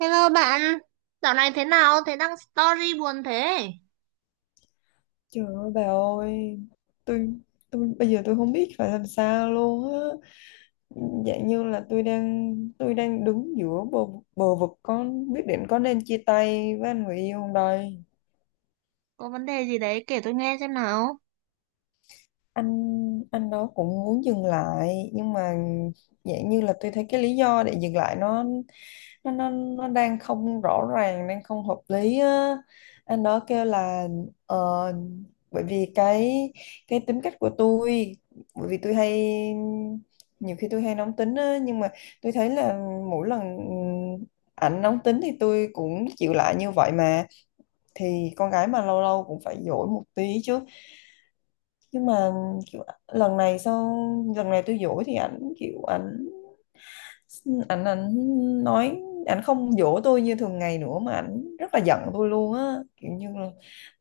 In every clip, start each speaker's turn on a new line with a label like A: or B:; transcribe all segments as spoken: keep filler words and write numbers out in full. A: Hello bạn, dạo này thế nào? Thế đăng story buồn thế?
B: Trời ơi bà ơi! Tôi tôi bây giờ tôi không biết phải làm sao luôn á. Dạng như là tôi đang tôi đang đứng giữa bờ bờ vực, có biết định có nên chia tay với anh người yêu không đây.
A: Có vấn đề gì đấy kể tôi nghe xem nào.
B: Anh anh đó cũng muốn dừng lại nhưng mà dạng như là tôi thấy cái lý do để dừng lại nó nó nó, nó đang không rõ ràng, đang không hợp lý á. Anh đó kêu là ờ, bởi vì cái cái tính cách của tôi, bởi vì tôi hay, nhiều khi tôi hay nóng tính á, nhưng mà tôi thấy là mỗi lần ảnh nóng tính thì tôi cũng chịu lại như vậy mà. Thì con gái mà lâu lâu cũng phải dỗi một tí chứ. Nhưng mà kiểu, lần này sau, lần này tôi dỗ thì ảnh kiểu ảnh ảnh ảnh nói, ảnh không dỗ tôi như thường ngày nữa mà ảnh rất là giận tôi luôn á, kiểu như là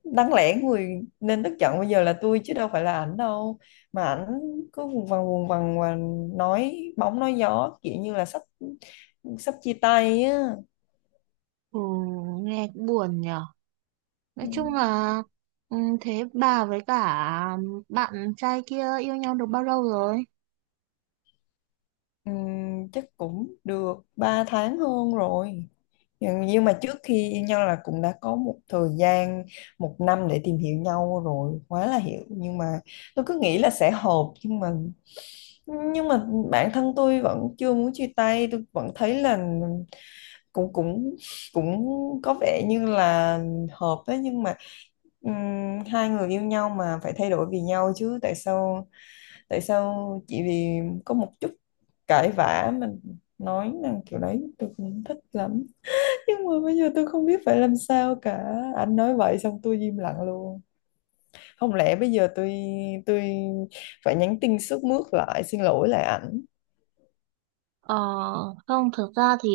B: đáng lẽ người nên tức giận bây giờ là tôi chứ đâu phải là ảnh đâu. Mà ảnh cứ vùng vằng vùng vằng và nói bóng nói gió kiểu như là sắp sắp chia tay á.
A: Ừ, nghe cũng buồn nhở.
B: Ừ.
A: Nói chung là ừ, thế bà với cả bạn trai kia yêu nhau được bao lâu rồi?
B: Ừm, chắc cũng được ba tháng hơn rồi, nhưng nhưng mà trước khi yêu nhau là cũng đã có một thời gian một năm để tìm hiểu nhau rồi, quá là hiểu. Nhưng mà tôi cứ nghĩ là sẽ hợp, nhưng mà nhưng mà bản thân tôi vẫn chưa muốn chia tay. Tôi vẫn thấy là cũng cũng cũng có vẻ như là hợp đấy, nhưng mà ừm, hai người yêu nhau mà phải thay đổi vì nhau chứ, tại sao, tại sao chỉ vì có một chút cãi vã mình nói rằng kiểu đấy, tôi không thích lắm. Nhưng mà bây giờ tôi không biết phải làm sao cả. Anh nói vậy xong tôi im lặng luôn. Không lẽ bây giờ tôi tôi phải nhắn tin sướt mướt lại, xin lỗi lại ảnh
A: Ờ, không, thực ra thì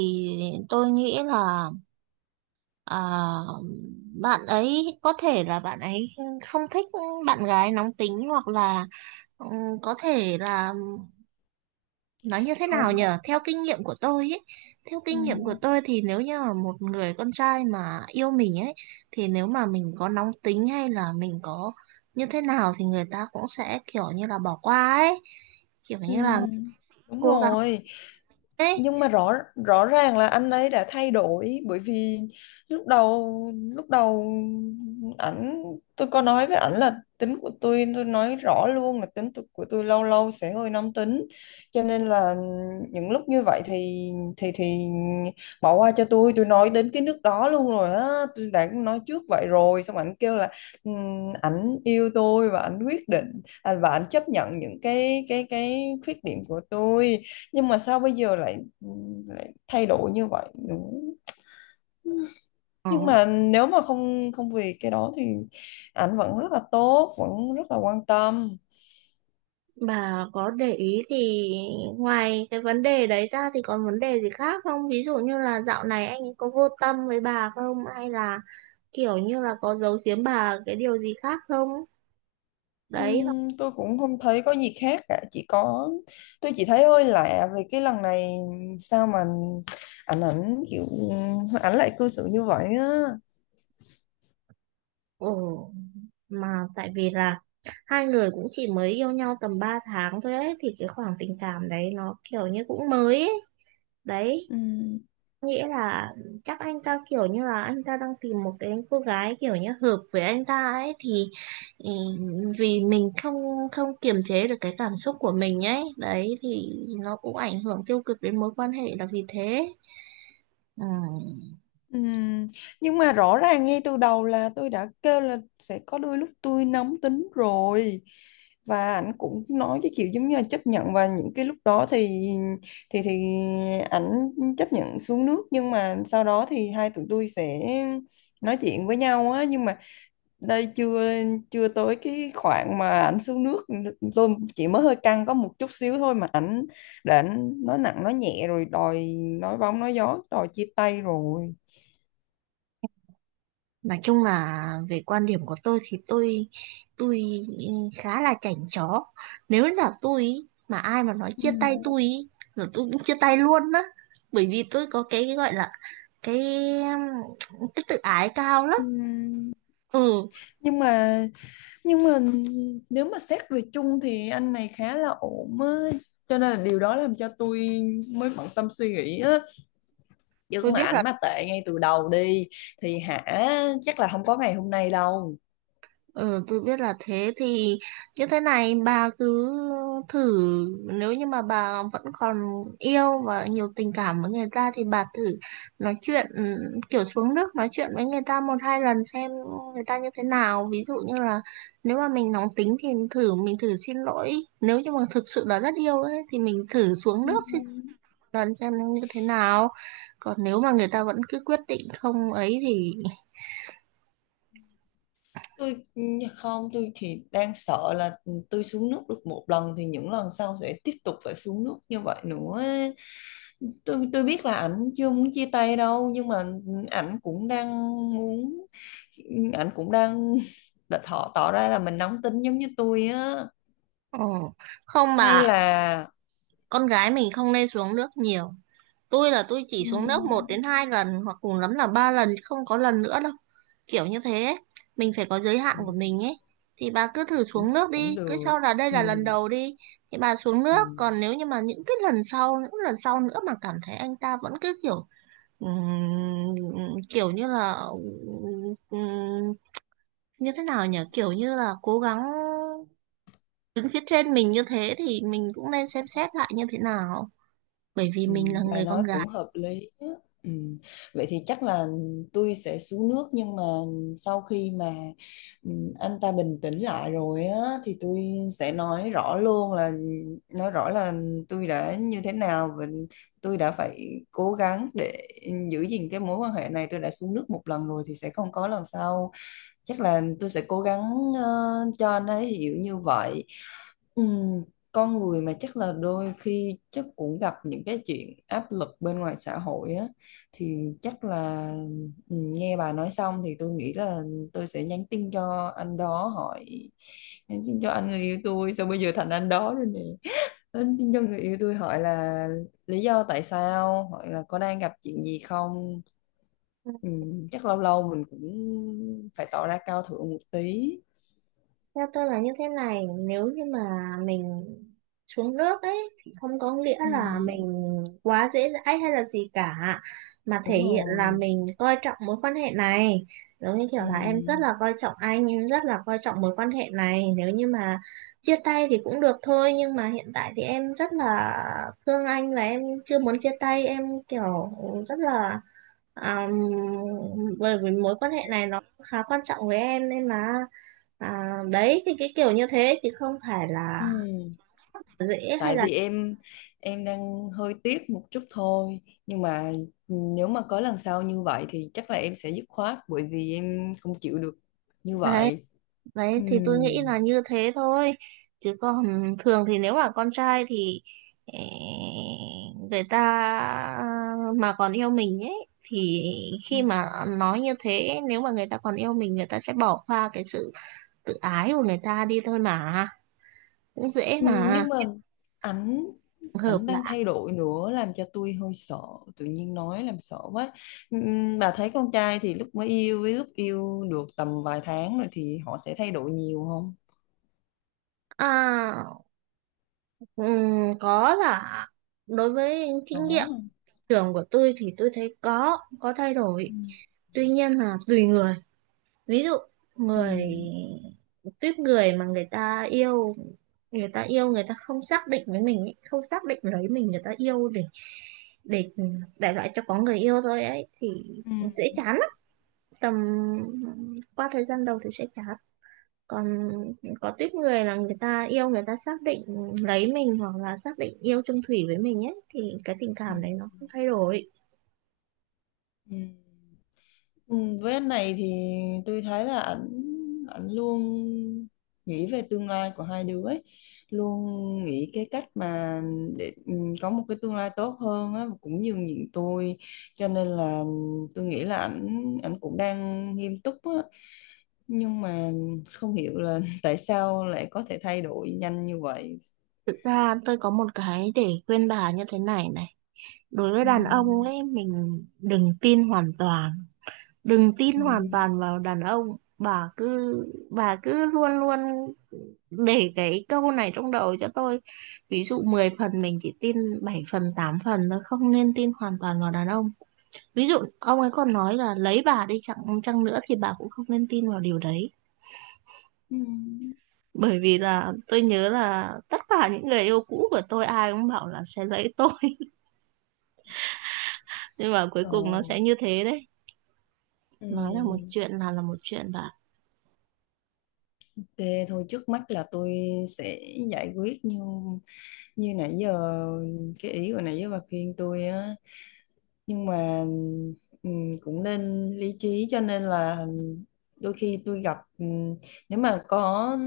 A: tôi nghĩ là à, bạn ấy có thể là bạn ấy không thích bạn gái nóng tính hoặc là ừ, có thể là nói như thế nào
B: không.
A: nhở, theo kinh nghiệm của tôi ấy, theo
B: Ừ.
A: kinh nghiệm của tôi thì nếu như là một người con trai mà yêu mình ấy thì nếu mà mình có nóng tính hay là mình có như thế nào thì người ta cũng sẽ kiểu như là bỏ qua ấy, kiểu
B: Ừ,
A: như là
B: đúng
A: cố gắng
B: rồi,
A: ấy.
B: nhưng mà rõ rõ ràng là anh ấy đã thay đổi. Bởi vì lúc đầu lúc đầu ảnh tôi có nói với ảnh là tính của tôi tôi nói rõ luôn là tính tu- của tôi lâu lâu sẽ hơi nóng tính, cho nên là những lúc như vậy thì thì thì bỏ qua cho tôi. Tôi nói đến cái nước đó luôn rồi á, tôi đã nói trước vậy rồi, xong ảnh kêu là "Ừm, ảnh yêu tôi và ảnh quyết định à, và ảnh chấp nhận những cái cái cái khuyết điểm của tôi, nhưng mà sao bây giờ lại, ừ, lại thay đổi như vậy, đúng.
A: Ờ,
B: Nhưng mà nếu mà không không vì cái đó thì ảnh vẫn rất là tốt, vẫn rất là quan tâm.
A: bà có để ý thì ngoài cái vấn đề đấy ra thì còn vấn đề gì khác không, ví dụ như là dạo này anh ấy có vô tâm với bà không hay là kiểu như là có giấu giếm bà cái điều gì khác không, đấy.
B: Ừm, tôi cũng không thấy có gì khác cả, chỉ có, tôi chỉ thấy hơi lạ vì cái lần này sao mà ảnh ảnh kiểu ảnh lại cư xử như vậy á.
A: Ồ, mà tại vì là hai người cũng chỉ mới yêu nhau tầm ba tháng thôi ấy, thì cái khoảng tình cảm đấy nó kiểu như cũng mới ấy. Đấy,
B: Ừm.
A: nghĩa là chắc anh ta kiểu như là anh ta đang tìm một cái cô gái kiểu như hợp với anh ta ấy thì ừ, vì mình không không kiềm chế được cái cảm xúc của mình ấy, đấy thì nó cũng ảnh hưởng tiêu cực đến mối quan hệ là vì thế. Ừ.
B: Ừm, nhưng mà rõ ràng ngay từ đầu là tôi đã kêu là sẽ có đôi lúc tôi nóng tính rồi, và ảnh cũng nói cái kiểu giống như là chấp nhận, và những cái lúc đó thì thì thì ảnh chấp nhận xuống nước, nhưng mà sau đó thì hai tụi tôi sẽ nói chuyện với nhau á. Nhưng mà đây chưa chưa tới cái khoảng mà ảnh xuống nước. Tôi chỉ mới hơi căng có một chút xíu thôi mà ảnh đã nói nặng nói nhẹ rồi đòi, nói bóng nói gió đòi chia tay rồi.
A: Nói chung là về quan điểm của tôi thì tôi tôi khá là chảnh chó. Nếu là tôi ý, mà ai mà nói chia tay
B: Ừ.
A: tôi ý, rồi tôi cũng chia tay luôn á. Bởi vì tôi có cái gọi là cái cái tự ái cao lắm.
B: Ừ.
A: Ừ,
B: Nhưng mà nhưng mà nếu mà xét về chung thì anh này khá là ổn á, cho nên là điều đó làm cho tôi mới bận tâm suy nghĩ á. Chứ
A: tôi
B: mà
A: biết
B: ảnh
A: là
B: mà tệ ngay từ đầu đi thì hả, chắc là không có ngày hôm nay đâu.
A: Ừ, tôi biết là thế thì như thế này bà cứ thử, nếu như mà bà vẫn còn yêu và nhiều tình cảm với người ta thì bà thử nói chuyện ừ, kiểu xuống nước nói chuyện với người ta một hai lần xem người ta như thế nào, ví dụ như là nếu mà mình nóng tính thì thử mình thử xin lỗi, nếu như mà thực sự là rất yêu ấy thì mình thử xuống
B: Ừ.
A: nước xin lỗi lần xem như thế nào, còn nếu mà người ta vẫn cứ quyết định không ấy thì
B: Tôi, không, tôi thì đang sợ là tôi xuống nước được một lần thì những lần sau sẽ tiếp tục phải xuống nước như vậy nữa. Tôi tôi biết là ảnh chưa muốn chia tay đâu, nhưng mà ảnh cũng đang muốn, ảnh cũng đang đã thọ tỏ ra là mình nóng tính giống như tôi á.
A: ừ, không
B: Hay
A: bà,
B: là
A: con gái mình không nên xuống nước nhiều. Tôi là tôi chỉ xuống nước một
B: ừm,
A: đến hai lần hoặc cùng lắm là ba lần chứ không có lần nữa đâu, kiểu như thế ấy. Mình phải có giới hạn của mình ấy, thì bà cứ thử
B: cũng
A: xuống nước
B: cũng
A: đi, cứ
B: được.
A: cho là đây là lần
B: Ừm,
A: đầu đi, thì bà xuống nước.
B: ừm.
A: Còn nếu như mà những cái lần sau những lần sau nữa mà cảm thấy anh ta vẫn cứ kiểu ừm, kiểu như là ừm, như thế nào nhỉ, kiểu như là cố gắng đứng phía trên mình như thế thì mình cũng nên xem xét lại như thế nào, bởi vì
B: Ừ,
A: mình là
B: bà
A: người
B: nói
A: con
B: cũng
A: gái.
B: hợp lý á. Ừ. Vậy thì chắc là tôi sẽ xuống nước, nhưng mà sau khi mà ừ, anh ta bình tĩnh lại rồi á thì tôi sẽ nói rõ luôn là, nói rõ là tôi đã như thế nào, và tôi đã phải cố gắng để giữ gìn cái mối quan hệ này. Tôi đã xuống nước một lần rồi thì sẽ không có lần sau. Chắc là tôi sẽ cố gắng ờ, cho anh ấy hiểu như vậy. Ừ, con người mà chắc là đôi khi chắc cũng gặp những cái chuyện áp lực bên ngoài xã hội á, thì chắc là, ừ, nghe bà nói xong thì tôi nghĩ là tôi sẽ nhắn tin cho anh đó hỏi, nhắn tin cho anh người yêu tôi, sao bây giờ thành anh đó rồi nè, nhắn tin cho người yêu tôi hỏi là lý do tại sao, hỏi là có đang gặp chuyện gì không. Ừ, chắc lâu lâu mình cũng phải tỏ ra cao thượng một tí.
A: Theo tôi là như thế này, nếu như mà mình xuống nước ấy thì không có nghĩa
B: Ừ,
A: là mình quá dễ dãi hay là gì cả, mà thể
B: đúng
A: hiện là
B: rồi.
A: mình coi trọng mối quan hệ này. Giống như kiểu
B: Ừ.
A: là em rất là coi trọng anh, em rất là coi trọng mối quan hệ này. Nếu như mà chia tay thì cũng được thôi, nhưng mà hiện tại thì em rất là thương anh và em chưa muốn chia tay, em kiểu rất là À, bởi vì mối quan hệ này nó khá quan trọng với em nên là À, đấy thì cái kiểu như thế thì không phải là
B: Ừ,
A: dễ hay
B: tại
A: là
B: vì em em đang hơi tiếc một chút thôi, nhưng mà nếu mà có lần sau như vậy thì chắc là em sẽ dứt khoát, bởi vì em không chịu được như
A: đấy,
B: vậy.
A: đấy
B: Ừ.
A: thì tôi nghĩ là như thế thôi, chứ còn thường thì nếu mà con trai thì ê, người ta mà còn yêu mình ấy thì
B: Ừ.
A: khi mà nói như thế nếu mà người ta còn yêu mình người ta sẽ bỏ qua cái sự tự ái của người ta đi thôi mà, cũng dễ
B: Ừ,
A: mà
B: nhưng mà ảnh
A: hợp
B: ảnh
A: là
B: đang thay đổi nữa làm cho tôi hơi sợ, tự nhiên nói làm sợ quá. Ừ, bà thấy con trai thì lúc mới yêu với lúc yêu được tầm vài tháng rồi thì họ sẽ thay đổi nhiều không?
A: à ừm, có là đối với kinh nghiệm
B: Có.
A: trường của tôi thì tôi thấy có có thay
B: Ừ.
A: đổi, tuy nhiên là tùy người, ví dụ
B: Ừ.
A: người tuyết người mà người ta yêu người ta yêu người ta không xác định với mình ấy, không xác định lấy mình, người ta yêu để để để lại cho có người yêu thôi ấy thì
B: Ừ.
A: dễ chán lắm, tầm qua thời gian đầu thì sẽ chán, còn có tuyết người là người ta yêu người ta xác định lấy mình hoặc là xác định yêu chung thủy với mình ấy thì cái tình
B: Ừ.
A: cảm đấy nó không thay đổi.
B: Ừ. Ừ, với anh này thì tôi thấy là ảnh ảnh luôn nghĩ về tương lai của hai đứa ấy. Luôn nghĩ cái cách mà để, ừ, có một cái tương lai tốt hơn á, cũng nhường nhịn tôi, cho nên là tôi nghĩ là ảnh ảnh cũng đang nghiêm túc á. Nhưng mà không hiểu là tại sao lại có thể thay đổi nhanh như vậy.
A: Thực ra tôi có một cái để khuyên bà như thế này này. Đối với
B: Ừ,
A: đàn ông ấy, mình đừng tin hoàn toàn. Đừng tin
B: ừ,
A: hoàn toàn vào đàn ông. Bà cứ, bà cứ luôn luôn để cái câu này trong đầu cho tôi. Ví dụ mười phần mình chỉ tin bảy phần, tám phần thôi. Không nên tin hoàn toàn vào đàn ông. Ví dụ ông ấy còn nói là lấy bà đi chăng, chăng nữa thì bà cũng không nên tin vào điều đấy.
B: ừ.
A: Bởi vì là tôi nhớ là tất cả những người yêu cũ của tôi ai cũng bảo là sẽ lấy tôi, nhưng mà cuối cùng nó
B: Rồi.
A: sẽ như thế đấy,
B: Ừ.
A: nói là một chuyện là là một chuyện bạn.
B: Thế thôi, trước mắt là tôi sẽ giải quyết như như nãy giờ, cái ý của nãy giờ bà khuyên tôi á. Nhưng mà ừm, cũng nên lý trí, cho nên là đôi khi tôi gặp, ừm, nếu mà có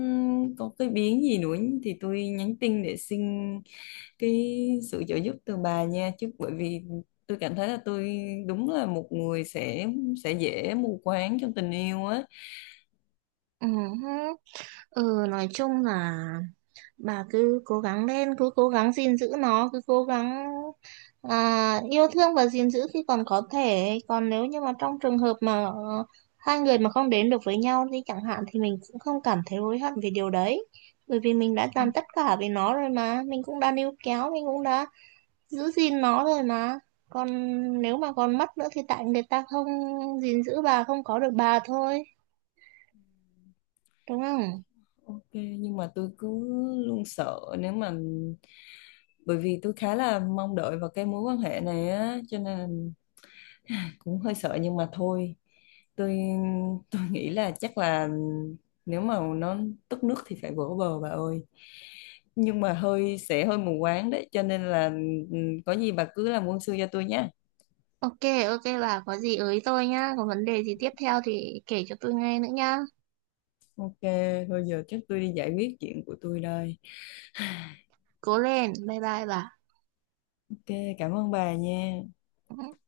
B: có cái biến gì nữa thì tôi nhắn tin để xin cái sự trợ giúp từ bà nha. Chứ bởi vì tôi cảm thấy là tôi đúng là một người sẽ sẽ dễ mù quáng trong tình yêu á.
A: Ừ, hứ. Ừ nói chung là bà cứ cố gắng lên, cứ cố gắng gìn giữ nó, cứ cố gắng à, yêu thương và gìn giữ khi còn có thể, còn nếu như mà trong trường hợp mà ờ, hai người mà không đến được với nhau thì chẳng hạn thì mình cũng không cảm thấy hối hận về điều đấy, bởi vì mình đã
B: Ừ,
A: làm tất cả vì nó rồi mà, mình cũng đã níu kéo, mình cũng đã giữ gìn nó rồi mà, còn nếu mà còn mất nữa thì tại người ta không gìn giữ bà, không có được bà thôi, đúng không?
B: Ok, nhưng mà tôi cứ luôn sợ nếu mà, bởi vì tôi khá là mong đợi vào cái mối quan hệ này á, cho nên cũng hơi sợ. Nhưng mà thôi, tôi tôi nghĩ là chắc là nếu mà nó tức nước thì phải vỗ bờ bà ơi. Nhưng mà hơi sẽ hơi mù quáng đấy, cho nên là, ừ, có gì bà cứ làm quân sư cho tôi nhé.
A: Ok, ok bà có gì ới tôi nhá, có vấn đề gì tiếp theo thì kể cho tôi nghe nữa nhá.
B: Ok thôi giờ chắc tôi đi giải quyết chuyện của tôi đây.
A: Cố lên, bye bye
B: Ok cảm ơn bà nha.
A: bà.